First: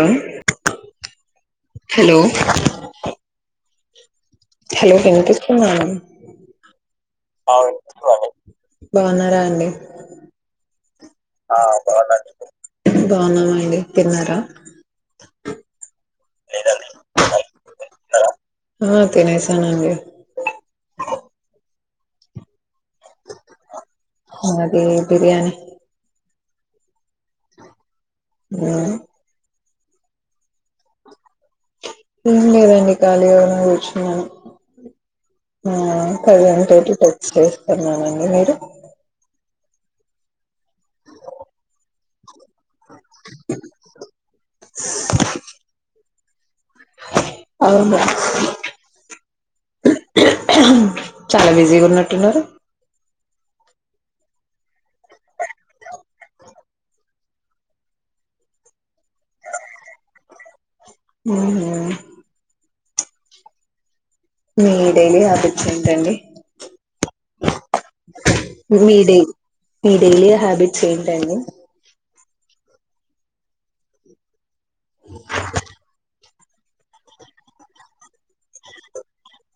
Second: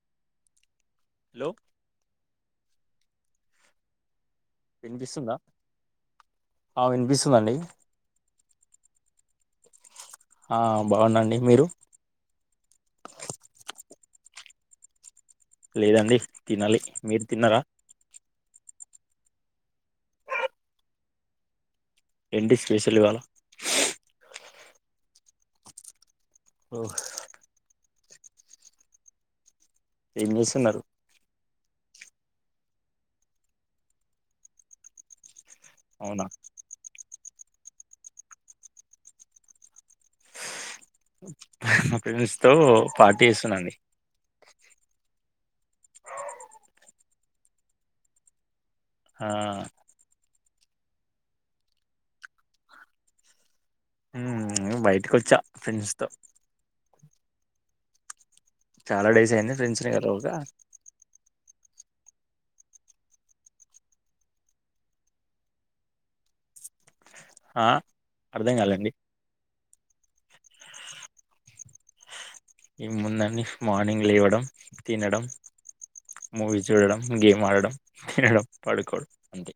ఎం hello hello లో hello వినిపిస్తుందా వినిస్తుందా అండి, ఆ వినిపిస్తుందండి బాగున్నారం డి ఆమ్ బాగున్నామండి తిన్నారా లేదండి తినాలి మీరు తిన్నరా ఆ తినేసానండి ఏంటి స్పెషల్ ఇవాళ అది బిర్యానీ ఓహ్ ఊ ఏం చేస్తున్నరు ఏం లేదండి ఖాళీగానే కూర్చున్నాను ఆ అవునా కదంటోటి ఫస్టు తిన్నానండి మీరు [unintelligible] మా ఫెండ్స్ తో పార్టీ యేస్తున్నండి అవునా ఆ చాలా బిజీగున్నట్టున్నరు ఊ ఇంగ బయటికొచ్చా ఫ్రెండ్స్ తో చాలా డేస్ అయింది ఫ్రెండ్స్ ని కలవక ఉహు మీ డైలీ ఆబిట్స్ ఏంటండి ఆ అర్థం కాలే అండి మీ డై మీ డైలీ హ్యాబిట్స్ ఏంటండి ఈ ముందండి మార్నింగ్ లేవడం తినడం మూవీ చూడడం గేమ్ ఆడడం తినడం పడుకోవడం అంతే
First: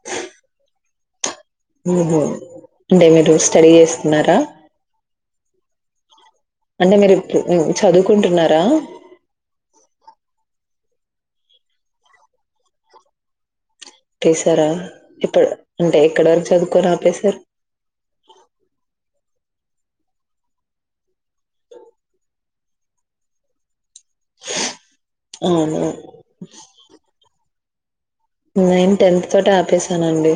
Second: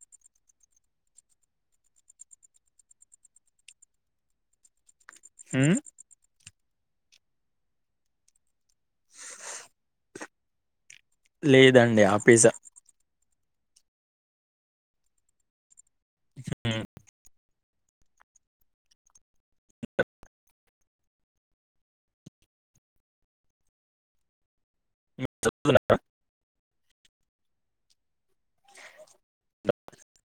ఓహో అంటే మీరు స్టడీ చేస్తున్నారా హు అంటే మీరుప్పు ఉ చదువుకుంటున్నారా [unintelligible] లేదండి ఆపెజా పెసారా ఇపు అంటే ఎక్కడ వరకు ఉమ్, చదువుకోని ఆపేశారు హ [inaudible] మీరు అ [unintelligible] అవును చదువుతున్నారా? [unintelligible] నేన్ టెన్త్ తోటె ఆపేశానండి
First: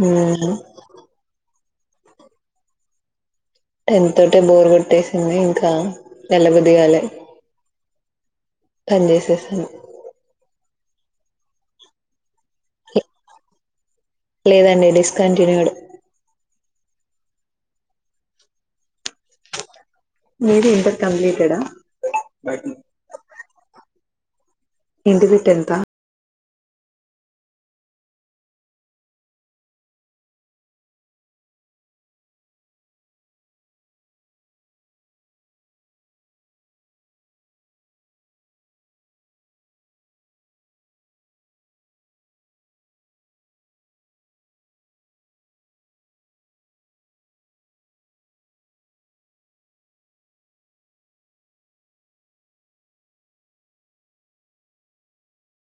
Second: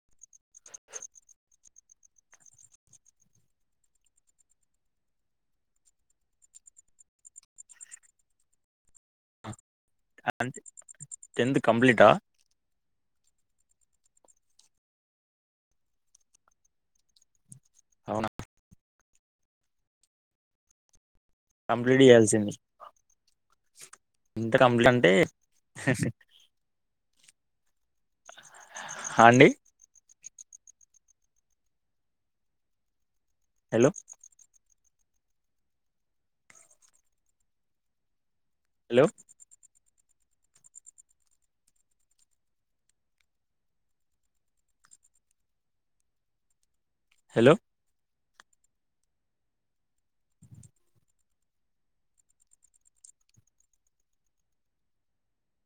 ఊ టెన్ తోటే బోర్ కొట్టేసింది ఇంకా ఎల బుదిగాలే పన్ చేసేసాను అంతే టెన్త్ కంప్లీటా లేదండి డిస్కంటిన్యూడ్ అవునా నడి ఇంట కంప్లీటెడ్ కంప్లీట్ చేయాల్సింది ఆ ఎంత కంప్లీట్ అంటే అండి హలో హలో హలో